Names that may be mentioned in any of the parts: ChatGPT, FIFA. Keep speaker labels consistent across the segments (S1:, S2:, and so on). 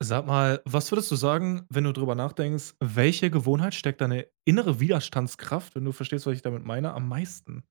S1: Sag mal, was würdest du sagen, wenn du drüber nachdenkst, welche Gewohnheit steckt deine innere Widerstandskraft, wenn du verstehst, was ich damit meine, am meisten?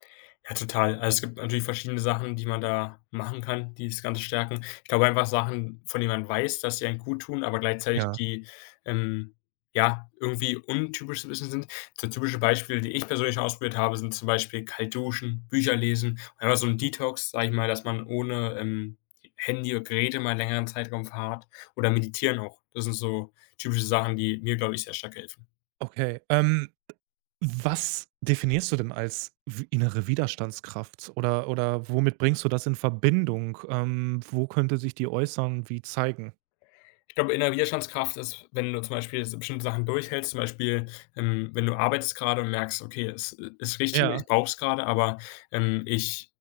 S2: Ja, total. Also, es gibt natürlich verschiedene Sachen, die man da machen kann, die das Ganze stärken. Ich glaube einfach Sachen, von denen man weiß, dass sie einem gut tun, aber gleichzeitig
S1: Ja.
S2: die, ähm, ja, irgendwie untypisch so 'n bisschen sind. So typische Beispiele, die ich persönlich schon ausprobiert habe, sind zum Beispiel kalt duschen, Bücher lesen, und einfach so ein Detox, sage ich mal, dass man ohne, Handy oder Geräte mal 'n längeren Zeitraum fahrt oder meditieren auch. Das sind so typische Sachen, die mir, glaube ich, sehr stark helfen.
S1: Okay, was definierst du denn als innere Widerstandskraft oder womit bringst du das in Verbindung? Wo könnte sich die äußern, wie zeigen?
S2: Ich glaube, innere Widerstandskraft ist, wenn du zum Beispiel so bestimmte Sachen durchhältst, zum Beispiel, wenn du arbeitest gerade und merkst: „Okay, es ist richtig,
S1: Ja,
S2: ich brauche es gerade, aber, ich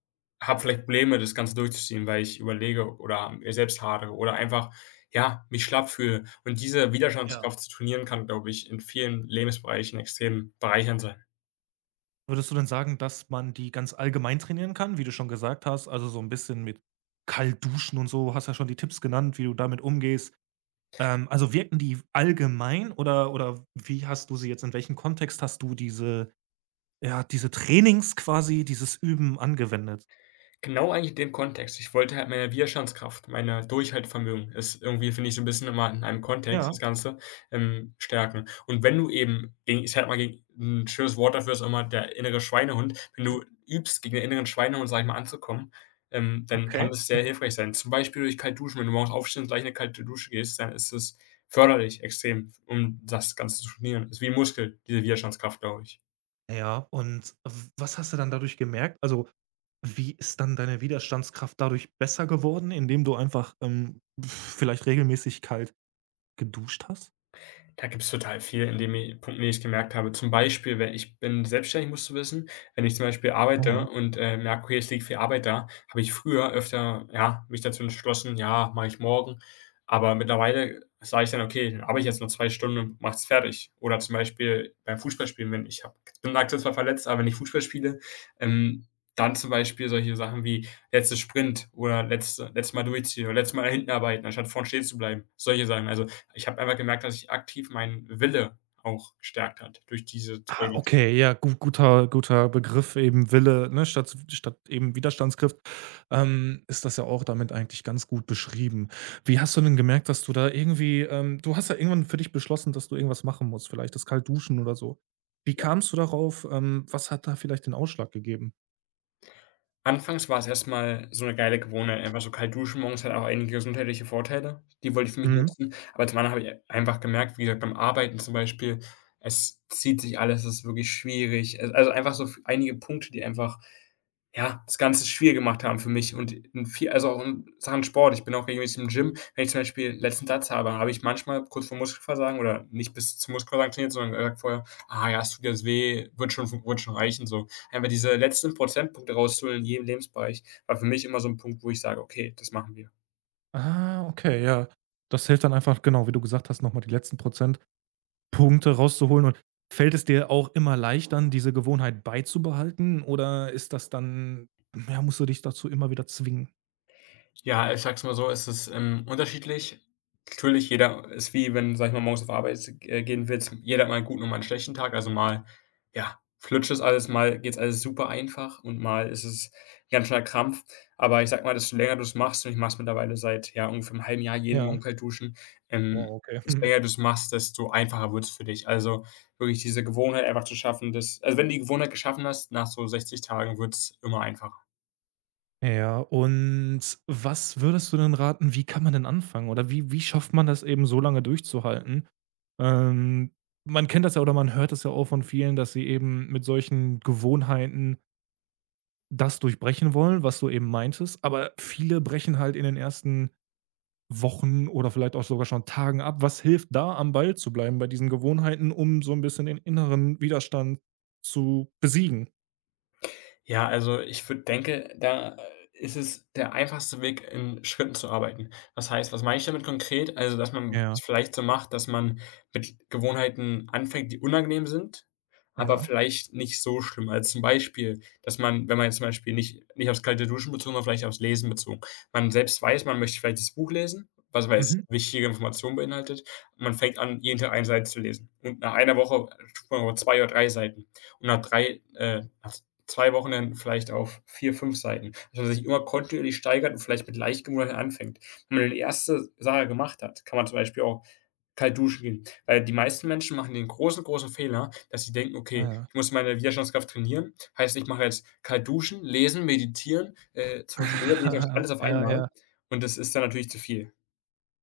S2: habe vielleicht Probleme, das Ganze durchzuziehen, weil ich überlege oder mit mir selbst hadere oder einfach, ja, mich schlapp fühle.“ Und diese
S1: ja.
S2: Widerstandskraft zu trainieren kann, glaube ich, in vielen Lebensbereichen extrem bereichernd sein.
S1: Würdest du denn sagen, dass man die ganz allgemein trainieren kann, wie du schon gesagt hast, also so ein bisschen mit kalt duschen und so, hast ja schon die Tipps genannt, wie du damit umgehst. Also wirken die allgemein oder wie hast du sie jetzt in welchem Kontext hast du diese ja, diese Trainings quasi, dieses Üben angewendet?
S2: Genau eigentlich in dem Kontext. Ich wollte halt meine Widerstandskraft, meine Durchhaltevermögen ist irgendwie, finde ich, so ein bisschen immer in einem Kontext
S1: Ja,
S2: das Ganze, stärken. Und wenn du eben gegen ich sage mal, gegen 'n schönes Wort dafür ist immer der innere Schweinehund wenn du übst, gegen den inneren Schweinehund, sage ich mal, anzukommen, dann kann
S1: okay.
S2: das sehr hilfreich sein. Zum Beispiel durch kalt duschen. Wenn du morgens aufstehst und gleich in 'ne kalte Dusche gehst, dann ist es förderlich extrem, um das Ganze zu trainieren. Ist wie 'n Muskel, diese Widerstandskraft, glaube ich.
S1: Ja, und w was hast du dann dadurch gemerkt? Also, wie ist dann deine Widerstandskraft dadurch besser geworden, indem du einfach, vielleicht regelmäßig kalt geduscht hast?
S2: Da gibt's total viel, in dem i Punkten, den ich gemerkt habe. Zum Beispiel, wenn ich bin selbstständig, musst du wissen. Wenn ich zum Beispiel arbeite und, merke: „Okay, es liegt viel Arbeit da“, habe ich früher öfter, ja, mich dazu entschlossen: „Ja, mache ich morgen.“ Aber mittlerweile sage ich dann: „Okay, dann arbeite ich jetzt nur 2 Stunden und mache fertig.“ Oder zum Beispiel beim Fußballspielen, wenn ich habe bin aktuell zwar verletzt, aber wenn ich Fußball spiele, ähm, dann zum Beispiel solche Sachen wie letzter Sprint oder letztes Mal durchziehen oder letztes Mal nach hinten arbeiten, anstatt vorne stehen zu bleiben, solche Sachen. Also, ich habe einfach gemerkt, dass sich aktiv mein Wille auch gestärkt hat durch diese
S1: Ah,
S2: Trainings,
S1: okay, ja, gu guter Begriff eben Wille, ne, statt eben Widerstandskraft, ist das ja auch damit eigentlich ganz gut beschrieben. Wie hast du denn gemerkt, dass du da irgendwie du hast ja irgendwann für dich beschlossen, dass du irgendwas machen musst, vielleicht das kalt duschen oder so. Wie
S2: ja.
S1: kamst du darauf? Was hat da vielleicht den Ausschlag gegeben?
S2: Anfangs war es erst mal so 'ne geile Gewohnheit, einfach so kalt duschen morgens hat auch einige gesundheitliche Vorteile, die wollte ich für mich
S1: Mhm.
S2: nutzen. Aber zum anderen habe ich einfach gemerkt, wie gesagt, beim Arbeiten zum Beispiel, es zieht sich alles, es ist wirklich schwierig. Al also einfach so f einige Punkte, die einfach ja, das Ganze schwierig gemacht haben für mich und in viel also auch in Sachen Sport. Ich bin auch regelmäßig im Gym. Wenn ich zum Beispiel letzten Satz habe, habe ich manchmal kurz vor Muskelversagen oder nicht bis zum Muskelversagen trainiert, sondern gesagt vorher: „Ah ja, es tut jetzt weh, wird schon reichen“, so. Einfach diese letzten Prozentpunkte rauszuholen in jedem Lebensbereich war für mich immer so ein Punkt, wo ich sage: „Okay, das machen wir.“
S1: Ah, okay, ja. Das hilft dann einfach, genau, wie du gesagt hast, nochmal die letzten Prozent Punkte rauszuholen. Und fällt es dir auch immer leichter, diese Gewohnheit beizubehalten, oder ist das dann ja, musst du dich dazu immer wieder zwingen?
S2: Ja, ich sag's mal so, es ist, unterschiedlich. Natürlich, jeder ist wie wenn, sag ich mal, morgens auf Arbeit gehen willst. Jeder hat mal einen guten und mal einen schlechten Tag. Also, mal, ja, flutscht es alles, mal geht's alles super einfach und mal ist es 'n ganz schöner Krampf. Aber ich sag mal, desto länger du's machst und ich mach's mittlerweile seit, ja, ungefähr einem halben Jahr jeden Morgen
S1: Ja.
S2: kalt duschen, ähm,
S1: Wow, okay.
S2: desto
S1: Mhm.
S2: länger du's machst, desto einfacher wird's für dich. Also, wirklich diese Gewohnheit einfach zu schaffen, dass also, wenn du die Gewohnheit geschaffen hast, nach so 60 Tagen wird's immer einfacher.
S1: Ja, und was würdest du denn raten, wie kann man denn anfangen oder wie schafft man das eben so lange durchzuhalten? Ähm, Man kennt das ja oder man hört das ja auch von vielen, dass sie eben mit solchen Gewohnheiten das durchbrechen wollen, was du eben meintest, aber viele brechen halt in den ersten Wochen oder vielleicht auch sogar schon Tagen ab. Was hilft da, am Ball zu bleiben bei diesen Gewohnheiten, um so 'n bisschen den inneren Widerstand zu besiegen?
S2: Ja, also ich würde denke, da, ist es der einfachste Weg, in Schritten zu arbeiten. Was heißt was meine ich damit konkret? Also, dass man es
S1: Ja,
S2: vielleicht so macht, dass man mit Gewohnheiten anfängt, die unangenehm sind, aber
S1: ja.
S2: vielleicht nicht so schlimm. Also, zum Beispiel, dass man wenn man jetzt zum Beispiel nicht aufs kalte Duschen bezogen, sondern vielleicht aufs Lesen bezogen. Man selbst weiß, man möchte vielleicht das Buch lesen, was weiß, es
S1: Mhm.
S2: wichtige Informationen beinhaltet. Man fängt an, jeden Tag eine Seite zu lesen und nach einer Woche, sp 2 oder 3 Seiten und nach 3. Nach 2 Wochen dann vielleicht auf 4 5 Seiten. Also, dass man sich immer kontinuierlich steigert und vielleicht mit leichtem anfängt. Wenn man die erste Sache gemacht hat, kann man zum Beispiel auch kalt duschen gehen. Weil die meisten Menschen machen den großen, großen Fehler, dass sie denken:
S1: Ja,
S2: „Okay,
S1: ja.
S2: ich muss meine Widerstandskraft trainieren. Heißt, ich mache jetzt kalt duschen, lesen, meditieren, Social Media Detox, alles auf
S1: Ja, ja.
S2: einmal.“ Und das ist dann natürlich zu viel.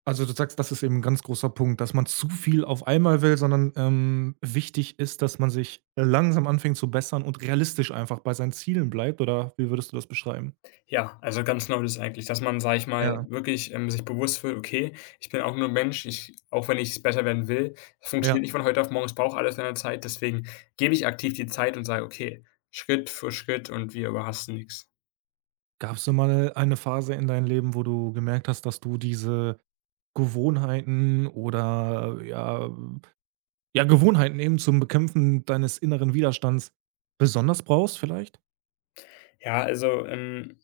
S1: Also, du sagst, das ist eben 'n ganz großer Punkt, dass man zu viel auf einmal will, sondern, wichtig ist, dass man sich langsam anfängt zu bessern und realistisch einfach bei seinen Zielen bleibt, oder wie würdest du das beschreiben?
S2: Ja, also ganz genau das eigentlich, dass man, sage ich mal,
S1: Ja.
S2: wirklich, sich bewusst wird: „Okay, ich bin auch nur Mensch, ich auch wenn ich es besser werden will, es funktioniert
S1: Ja.
S2: nicht von heute auf morgen, es braucht alles seine Zeit.“ Deswegen gebe ich aktiv die Zeit und sage: „Okay, Schritt für Schritt und wir überhasten nichts.
S1: Gab's denn mal eine Phase in deinem Leben, wo du gemerkt hast, dass du diese Gewohnheiten oder ja ja, Gewohnheiten eben zum Bekämpfen deines inneren Widerstands besonders brauchst vielleicht?
S2: Ja, also,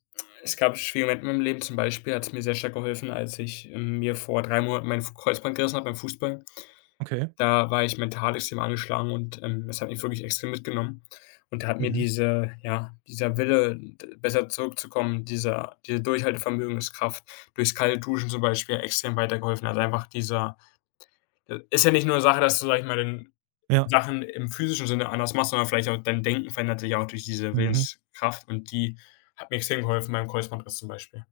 S2: es gab schwierige Momente in meinem Leben. Zum Beispiel hat es mir sehr stark geholfen, als ich, mir vor 3 Monaten mein Kreuzband gerissen habe beim Fußball.
S1: Okay.
S2: Da war ich mental extrem angeschlagen und, das hat mich wirklich extrem mitgenommen. Und da hat mir
S1: Mhm.
S2: diese ja, dieser Wille, d besser zurückzukommen, diese Durchhaltevermögenskraft durchs kalte Duschen zum Beispiel extrem weitergeholfen. Also, einfach dieser ist ja nicht nur Sache, dass du, sag ich mal, den
S1: Ja.
S2: Sachen im physischen Sinne anders machst, sondern vielleicht auch dein Denken verändert sich auch durch diese
S1: Mhm.
S2: Willenskraft und die hat mir extrem geholfen beim Kreuzbandriss zum Beispiel.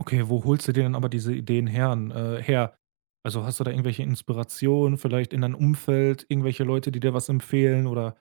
S1: Okay, wo holst du dir denn aber diese Ideen her? Also, hast du da irgendwelche Inspirationen, vielleicht in deinem Umfeld, irgendwelche Leute, die dir was empfehlen, oder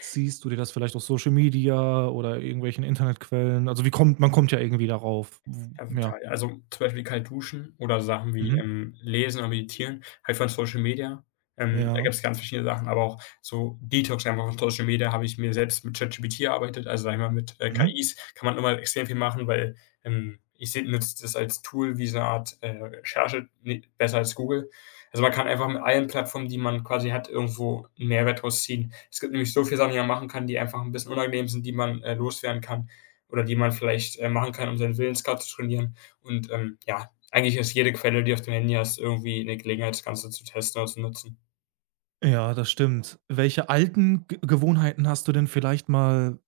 S1: ziehst du dir das vielleicht aus Social Media oder irgendwelchen Internetquellen? Also, wie kommt man kommt ja irgendwie darauf. W
S2: Ja,
S1: ja.
S2: total. Also, zum Beispiel kalt duschen oder Sachen wie,
S1: Mhm.
S2: Lesen oder Meditieren, halt von Social Media. Da
S1: Ja.
S2: gibt es ganz verschiedene Sachen, aber auch so Detox einfach von Social Media habe ich mir selbst mit ChatGPT erarbeitet. Also, sage ich mal, mit,
S1: Mhm.
S2: KIs kann man immer extrem viel machen, weil, ich se nutze das als Tool wie so eine Art, Recherche, ne, besser als Google. Also, man kann einfach mit allen Plattformen, die man quasi hat, irgendwo 'n Mehrwert rausziehen. Es gibt nämlich so viele Sachen, die man machen kann, die einfach ein bisschen unangenehm sind, die man, loswerden kann oder die man vielleicht, machen kann, um seinen Willenskraft zu trainieren. Und, ja, eigentlich ist jede Quelle, die auf dem Handy hast, irgendwie eine Gelegenheit, das Ganze zu testen oder zu nutzen.
S1: Ja, das stimmt. Welche alten G Gewohnheiten hast du denn vielleicht mal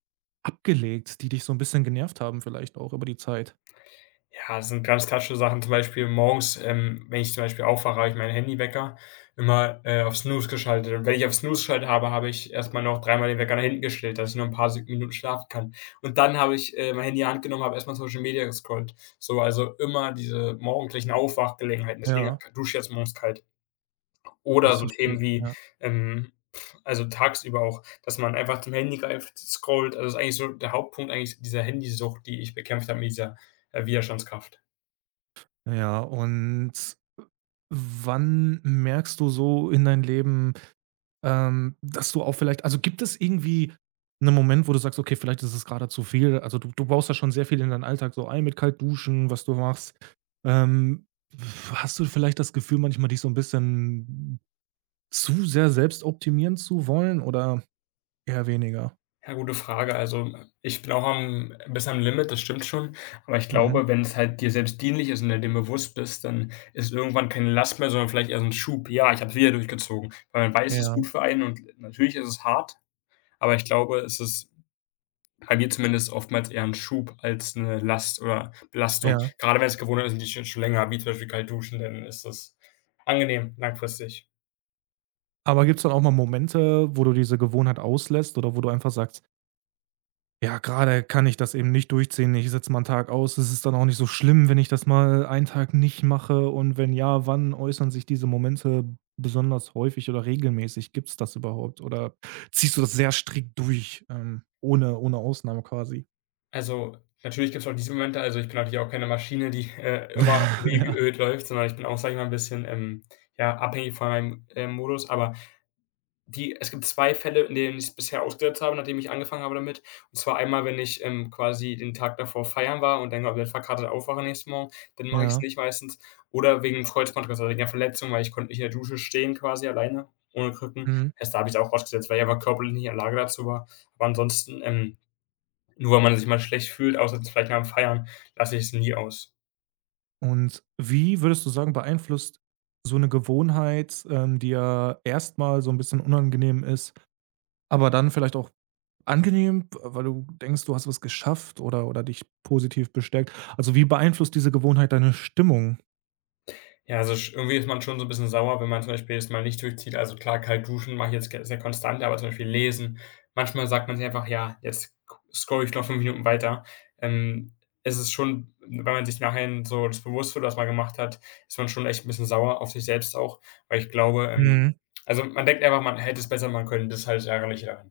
S1: abgelegt, die dich so 'n bisschen genervt haben vielleicht auch über die Zeit?
S2: Ja, das sind ganz klassische Sachen, zum Beispiel morgens, wenn ich zum Beispiel aufwache, habe ich meinen Handywecker immer, auf Snooze geschaltet. Und wenn ich auf Snooze geschaltet habe, habe ich erstmal noch dreimal den Wecker nach hinten gestellt, dass ich nur ein paar Sek Minuten schlafen kann. Und dann habe ich, mein Handy in die Hand genommen, habe erstmal Social Media gescrollt. So, also immer diese morgendlichen Aufwachgelegenheiten, deswegen
S1: Ja,
S2: dusche ich jetzt morgens kalt. Oder
S1: das
S2: so
S1: verstehe
S2: Themen
S1: ich,
S2: wie,
S1: ja.
S2: ähm, also tagsüber auch, dass man einfach zum Handy greift, scrollt. Also, ist eigentlich so der Hauptpunkt eigentlich dieser Handysucht, die ich bekämpft habe mit dieser, Widerstandskraft.
S1: Ja, und wann merkst du so in dein Leben, dass du auch vielleicht also, gibt es irgendwie 'nen Moment, wo du sagst: „Okay, vielleicht ist es grade zu viel?“ Also, du baust ja schon sehr viel in deinen Alltag so ein mit kalt duschen, was du machst. Ähm, Hast du vielleicht das Gefühl manchmal, dich so 'n bisschen zu sehr selbst optimieren zu wollen oder eher weniger?
S2: Ja, gute Frage. Also, ich bin auch am bis am Limit, das stimmt schon. Aber ich
S1: Mhm.
S2: glaube, wenn es halt dir selbst dienlich ist und du dir dem bewusst bist, dann ist irgendwann keine Last mehr, sondern vielleicht eher so ein Schub: „Ja, ich habe es wieder durchgezogen.“ Weil man weiß, es ist
S1: Ja,
S2: gut für einen und natürlich ist es hart, aber ich glaube, es ist bei mir zumindest oftmals eher 'n Schub als 'ne Last oder Belastung.
S1: ja.
S2: Gerade wenn es Gewohnheiten sind, die ich jetzt schon länger habe, wie zum Beispiel kalt duschen, dann ist das angenehm langfristig.
S1: Aber gibt's dann auch mal Momente, wo du diese Gewohnheit auslässt oder wo du einfach sagst: „Ja, grade kann ich das eben nicht durchziehen. Ich setze mal 'n Tag aus. Es ist dann auch nicht so schlimm, wenn ich das mal einen Tag nicht mache.“ Und wenn ja, wann äußern sich diese Momente besonders häufig oder regelmäßig? Gibt's das überhaupt, oder ziehst du das sehr strikt durch, ohne Ausnahme quasi?
S2: Also, natürlich gibt's auch diese Momente. Also, ich bin natürlich auch keine Maschine, die, immer wie
S1: Ja,
S2: geölt läuft, sondern ich bin auch, sage ich mal, 'n bisschen, ja, abhängig von meinem, Modus. Aber die es gibt 2 Fälle, in denen ich's bisher ausgesetzt habe, nachdem ich angefangen habe damit. Und zwar einmal, wenn ich, quasi den Tag davor feiern war und dann komplett verkatert aufwache nächsten Morgen, dann mache ich es
S1: ja.
S2: nicht meistens. Oder wegen 'nem Kreuzbandriss, also wegen 'ner Verletzung, weil ich konnte nicht in der Dusche stehen quasi alleine, ohne Krücken.
S1: Mhm.
S2: Erst da habe ich's auch ausgesetzt, weil ich einfach körperlich nicht in der Lage dazu war. Aber ansonsten, nur wenn man sich mal schlecht fühlt, außer jetzt vielleicht nach dem Feiern, lasse ich es nie aus.
S1: Und wie würdest du sagen, beeinflusst so eine Gewohnheit, die ja erstmal so ein bisschen unangenehm ist, aber dann vielleicht auch angenehm, weil du denkst, du hast was geschafft oder dich positiv bestärkt. Also, wie beeinflusst diese Gewohnheit deine Stimmung?
S2: Ja, also sch irgendwie ist man schon so ein bisschen sauer, wenn man zum Beispiel jetzt mal nicht durchzieht. Also klar, kalt duschen mache ich jetzt ge sehr konstant, aber zum Beispiel lesen, manchmal sagt man sich einfach: „Ja, jetzt scroll ich noch 5 Minuten weiter.“ Ähm, Es ist schon, wenn man sich nachher so das bewusst wird, was man gemacht hat, ist man schon echt ein bisschen sauer auf sich selbst auch, weil ich glaube,
S1: Mhm.
S2: also man denkt einfach, man hätte es besser machen können. Das ist halt das Ärgerliche daran.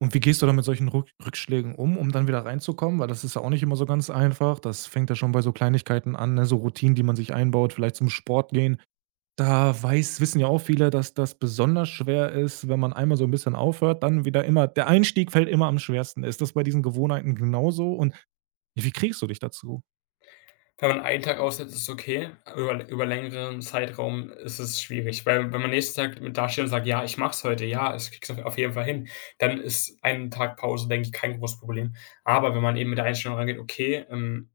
S1: Und wie gehst du dann mit solchen Rückschlägen um, um dann wieder reinzukommen? Weil das ist ja auch nicht immer so ganz einfach. Das fängt ja schon bei so Kleinigkeiten an, ne, so Routinen, die man sich einbaut, vielleicht zum Sport gehen. Da weiß wissen ja auch viele, dass das besonders schwer ist, wenn man einmal so ein bisschen aufhört, dann wieder immer der Einstieg fällt immer am schwersten. Ist das bei diesen Gewohnheiten genauso, und ja, wie kriegst du dich dazu?
S2: Wenn man einen Tag aussetzt, ist es okay. Über längeren Zeitraum ist es schwierig, weil wenn man nächsten Tag mit dasteht und sagt: „Ja, ich mache es heute. Ja, ich kriege es auf jeden Fall hin“, dann ist ein Tag Pause, denke ich, kein großes Problem. Aber wenn man eben mit der Einstellung rangeht: „Okay,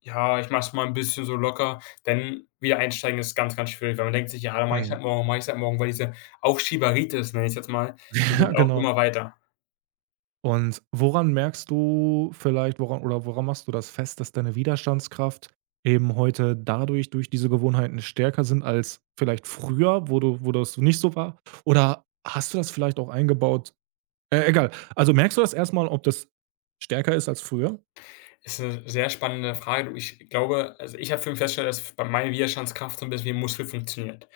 S2: ja, ich mache es mal ein bisschen so locker“, dann wieder einsteigen ist ganz, ganz schwierig, weil man denkt sich: „Ja, dann mache ich's
S1: Mhm.
S2: halt morgen, mache ich's halt morgen“, weil diese Aufschieberitis, nenne ich jetzt mal, die
S1: Ja,
S2: geht auch
S1: genau.
S2: immer weiter.
S1: Und woran merkst du vielleicht woran oder woran machst du das fest, dass deine Widerstandskraft eben heute dadurch, durch diese Gewohnheiten stärker sind als vielleicht früher, wo du wo das nicht so war? Oder hast du das vielleicht auch eingebaut? Egal. Also, merkst du das erstmal, ob das stärker ist als früher?
S2: Ist eine sehr spannende Frage, du, ich glaube, also ich habe für mich festgestellt, dass bei meine Widerstandskraft so 'n bisschen wie 'n Muskel funktioniert.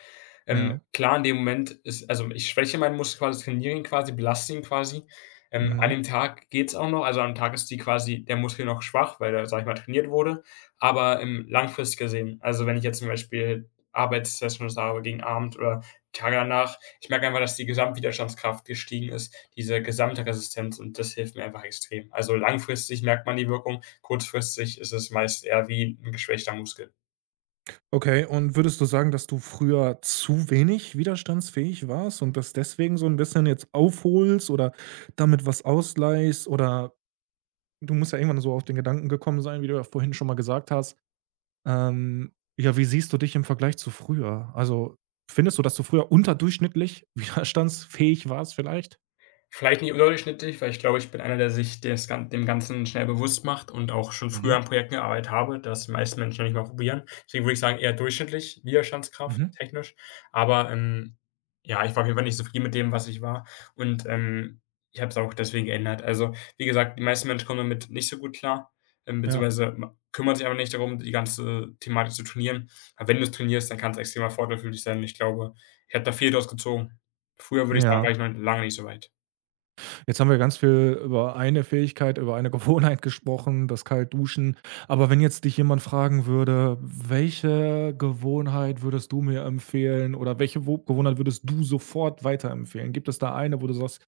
S1: Ja.
S2: Klar, in dem Moment ist, also ich schwäche meinen Muskel quasi, trainiere ihn quasi, belaste ihn quasi. An
S1: Mhm.
S2: dem Tag geht's auch noch. Also, am Tag ist die quasi der Muskel noch schwach, weil er, sage ich mal, trainiert wurde. Aber, langfristig gesehen, also wenn ich jetzt zum Beispiel Arbeitssessions habe gegen Abend oder Tage danach, ich merke einfach, dass die Gesamtwiderstandskraft gestiegen ist, diese gesamte Resistenz, und das hilft mir einfach extrem. Also, langfristig merkt man die Wirkung, kurzfristig ist es meist eher wie ein geschwächter Muskel.
S1: Okay, und würdest du sagen, dass du früher zu wenig widerstandsfähig warst und das deswegen so ein bisschen jetzt aufholst oder damit was ausgleichst? Oder du musst ja irgendwann so auf den Gedanken gekommen sein, wie du ja vorhin schon mal gesagt hast. Ähm, ja, wie siehst du dich im Vergleich zu früher? Also, findest du, dass du früher unterdurchschnittlich widerstandsfähig warst vielleicht?
S2: Vielleicht nicht überdurchschnittlich, weil ich glaube, ich bin einer, der sich des Gan dem Ganzen schnell bewusst macht und auch schon
S1: Mhm,
S2: früher an Projekten gearbeitet habe, das die meisten Menschen noch nicht mal probieren. Deswegen würde ich sagen, eher durchschnittlich, Widerstandskraft
S1: mhm,
S2: technisch. Aber, ja, ich war auf jeden Fall nicht zufrieden mit dem, was ich war, und, ich habe es auch deswegen geändert. Also, wie gesagt, die meisten Menschen kommen damit nicht so gut klar,
S1: ja.
S2: beziehungsweise ma kümmern sich aber nicht darum, die ganze Thematik zu trainieren. Aber wenn du es trainierst, dann kann's extremer Vorteil für dich sein. Ich glaube, ich habe da viel draus gezogen. Früher würde ich sagen,
S1: Ja.
S2: war ich noch lange nicht so weit.
S1: Jetzt haben wir ganz viel über eine Fähigkeit, über eine Gewohnheit gesprochen, das kalt duschen. Aber wenn jetzt dich jemand fragen würde: „Welche Gewohnheit würdest du mir empfehlen, oder welche wo Gewohnheit würdest du sofort weiterempfehlen?“ Gibt es da eine, wo du sagst: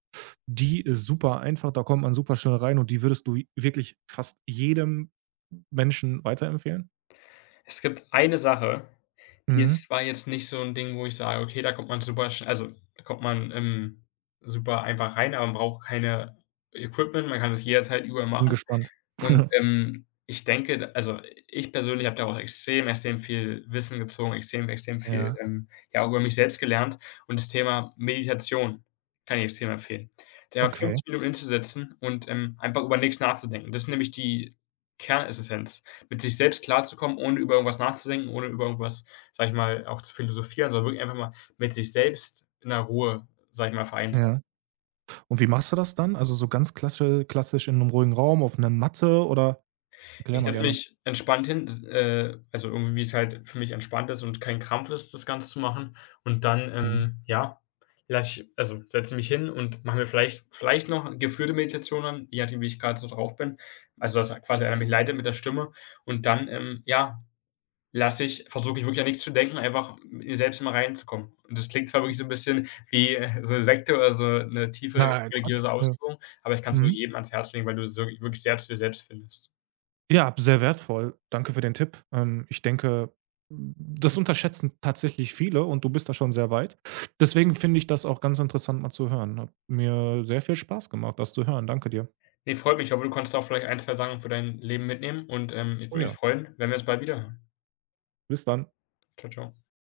S1: „Die ist super einfach, da kommt man super schnell rein und die würdest du wirklich fast jedem Menschen weiterempfehlen?“
S2: Es gibt eine Sache, die ist
S1: Mhm.
S2: zwar jetzt nicht so 'n Ding, wo ich sage: „Okay, da kommt man super sch also, da kommt man, super einfach rein, aber man braucht keine Equipment, man kann das jederzeit überall
S1: Bin
S2: machen.“
S1: gespannt.
S2: Und, ich denke, also ich persönlich habe daraus extrem, extrem viel Wissen gezogen, extrem, extrem viel,
S1: Ja,
S2: ja, auch über mich selbst gelernt, und das Thema Meditation kann ich extrem empfehlen. Sich einfach
S1: okay.
S2: 15 Minuten hinzusetzen und, einfach über nichts nachzudenken. Das ist nämlich die Kernessenz, mit sich selbst klarzukommen, ohne über irgendwas nachzudenken, ohne über irgendwas, sage ich mal, auch zu philosophieren, sondern wirklich einfach mal mit sich selbst in der Ruhe, sage ich mal, vereint.
S1: Ja. Und wie machst du das dann? Also, so ganz klassisch, in einem ruhigen Raum, auf einer Matte, oder erklär
S2: Ich
S1: mal
S2: setze
S1: gerne.
S2: mich entspannt hin, also irgendwie, wie es halt für mich entspannt ist und kein Krampf ist, das Ganze zu machen. Und dann,
S1: Mhm.
S2: ja, lasse ich also setze mich hin und mache mir vielleicht noch geführte Meditationen, je nachdem, wie ich gerade so drauf bin. Also, dass quasi einer mich leitet mit der Stimme. Und dann, ja, lasse ich versuche ich wirklich an nichts zu denken, einfach mit mir selbst mal reinzukommen. Und das klingt zwar wirklich so ein bisschen wie, so eine Sekte oder so eine tiefe
S1: Na, Quatsch.
S2: religiöse
S1: Ja.
S2: Ausübung, aber ich kann es wirklich
S1: Mhm.
S2: jedem ans Herz legen, weil du so wirklich sehr zu dir selbst findest.
S1: Ja, sehr wertvoll. Danke für den Tipp. Ich denke, das unterschätzen tatsächlich viele und du bist da schon sehr weit. Deswegen finde ich das auch ganz interessant, mal zu hören. Hat mir sehr viel Spaß gemacht, das zu hören. Danke dir.
S2: Ne, freut mich. Ich hoffe, du konntest auch vielleicht ein, 2 Sachen für dein Leben mitnehmen, und, ich
S1: Oh
S2: würde mich
S1: ja,
S2: freuen, wenn wir uns bald wiederhören.
S1: bis dann.
S2: Ciao, ciao.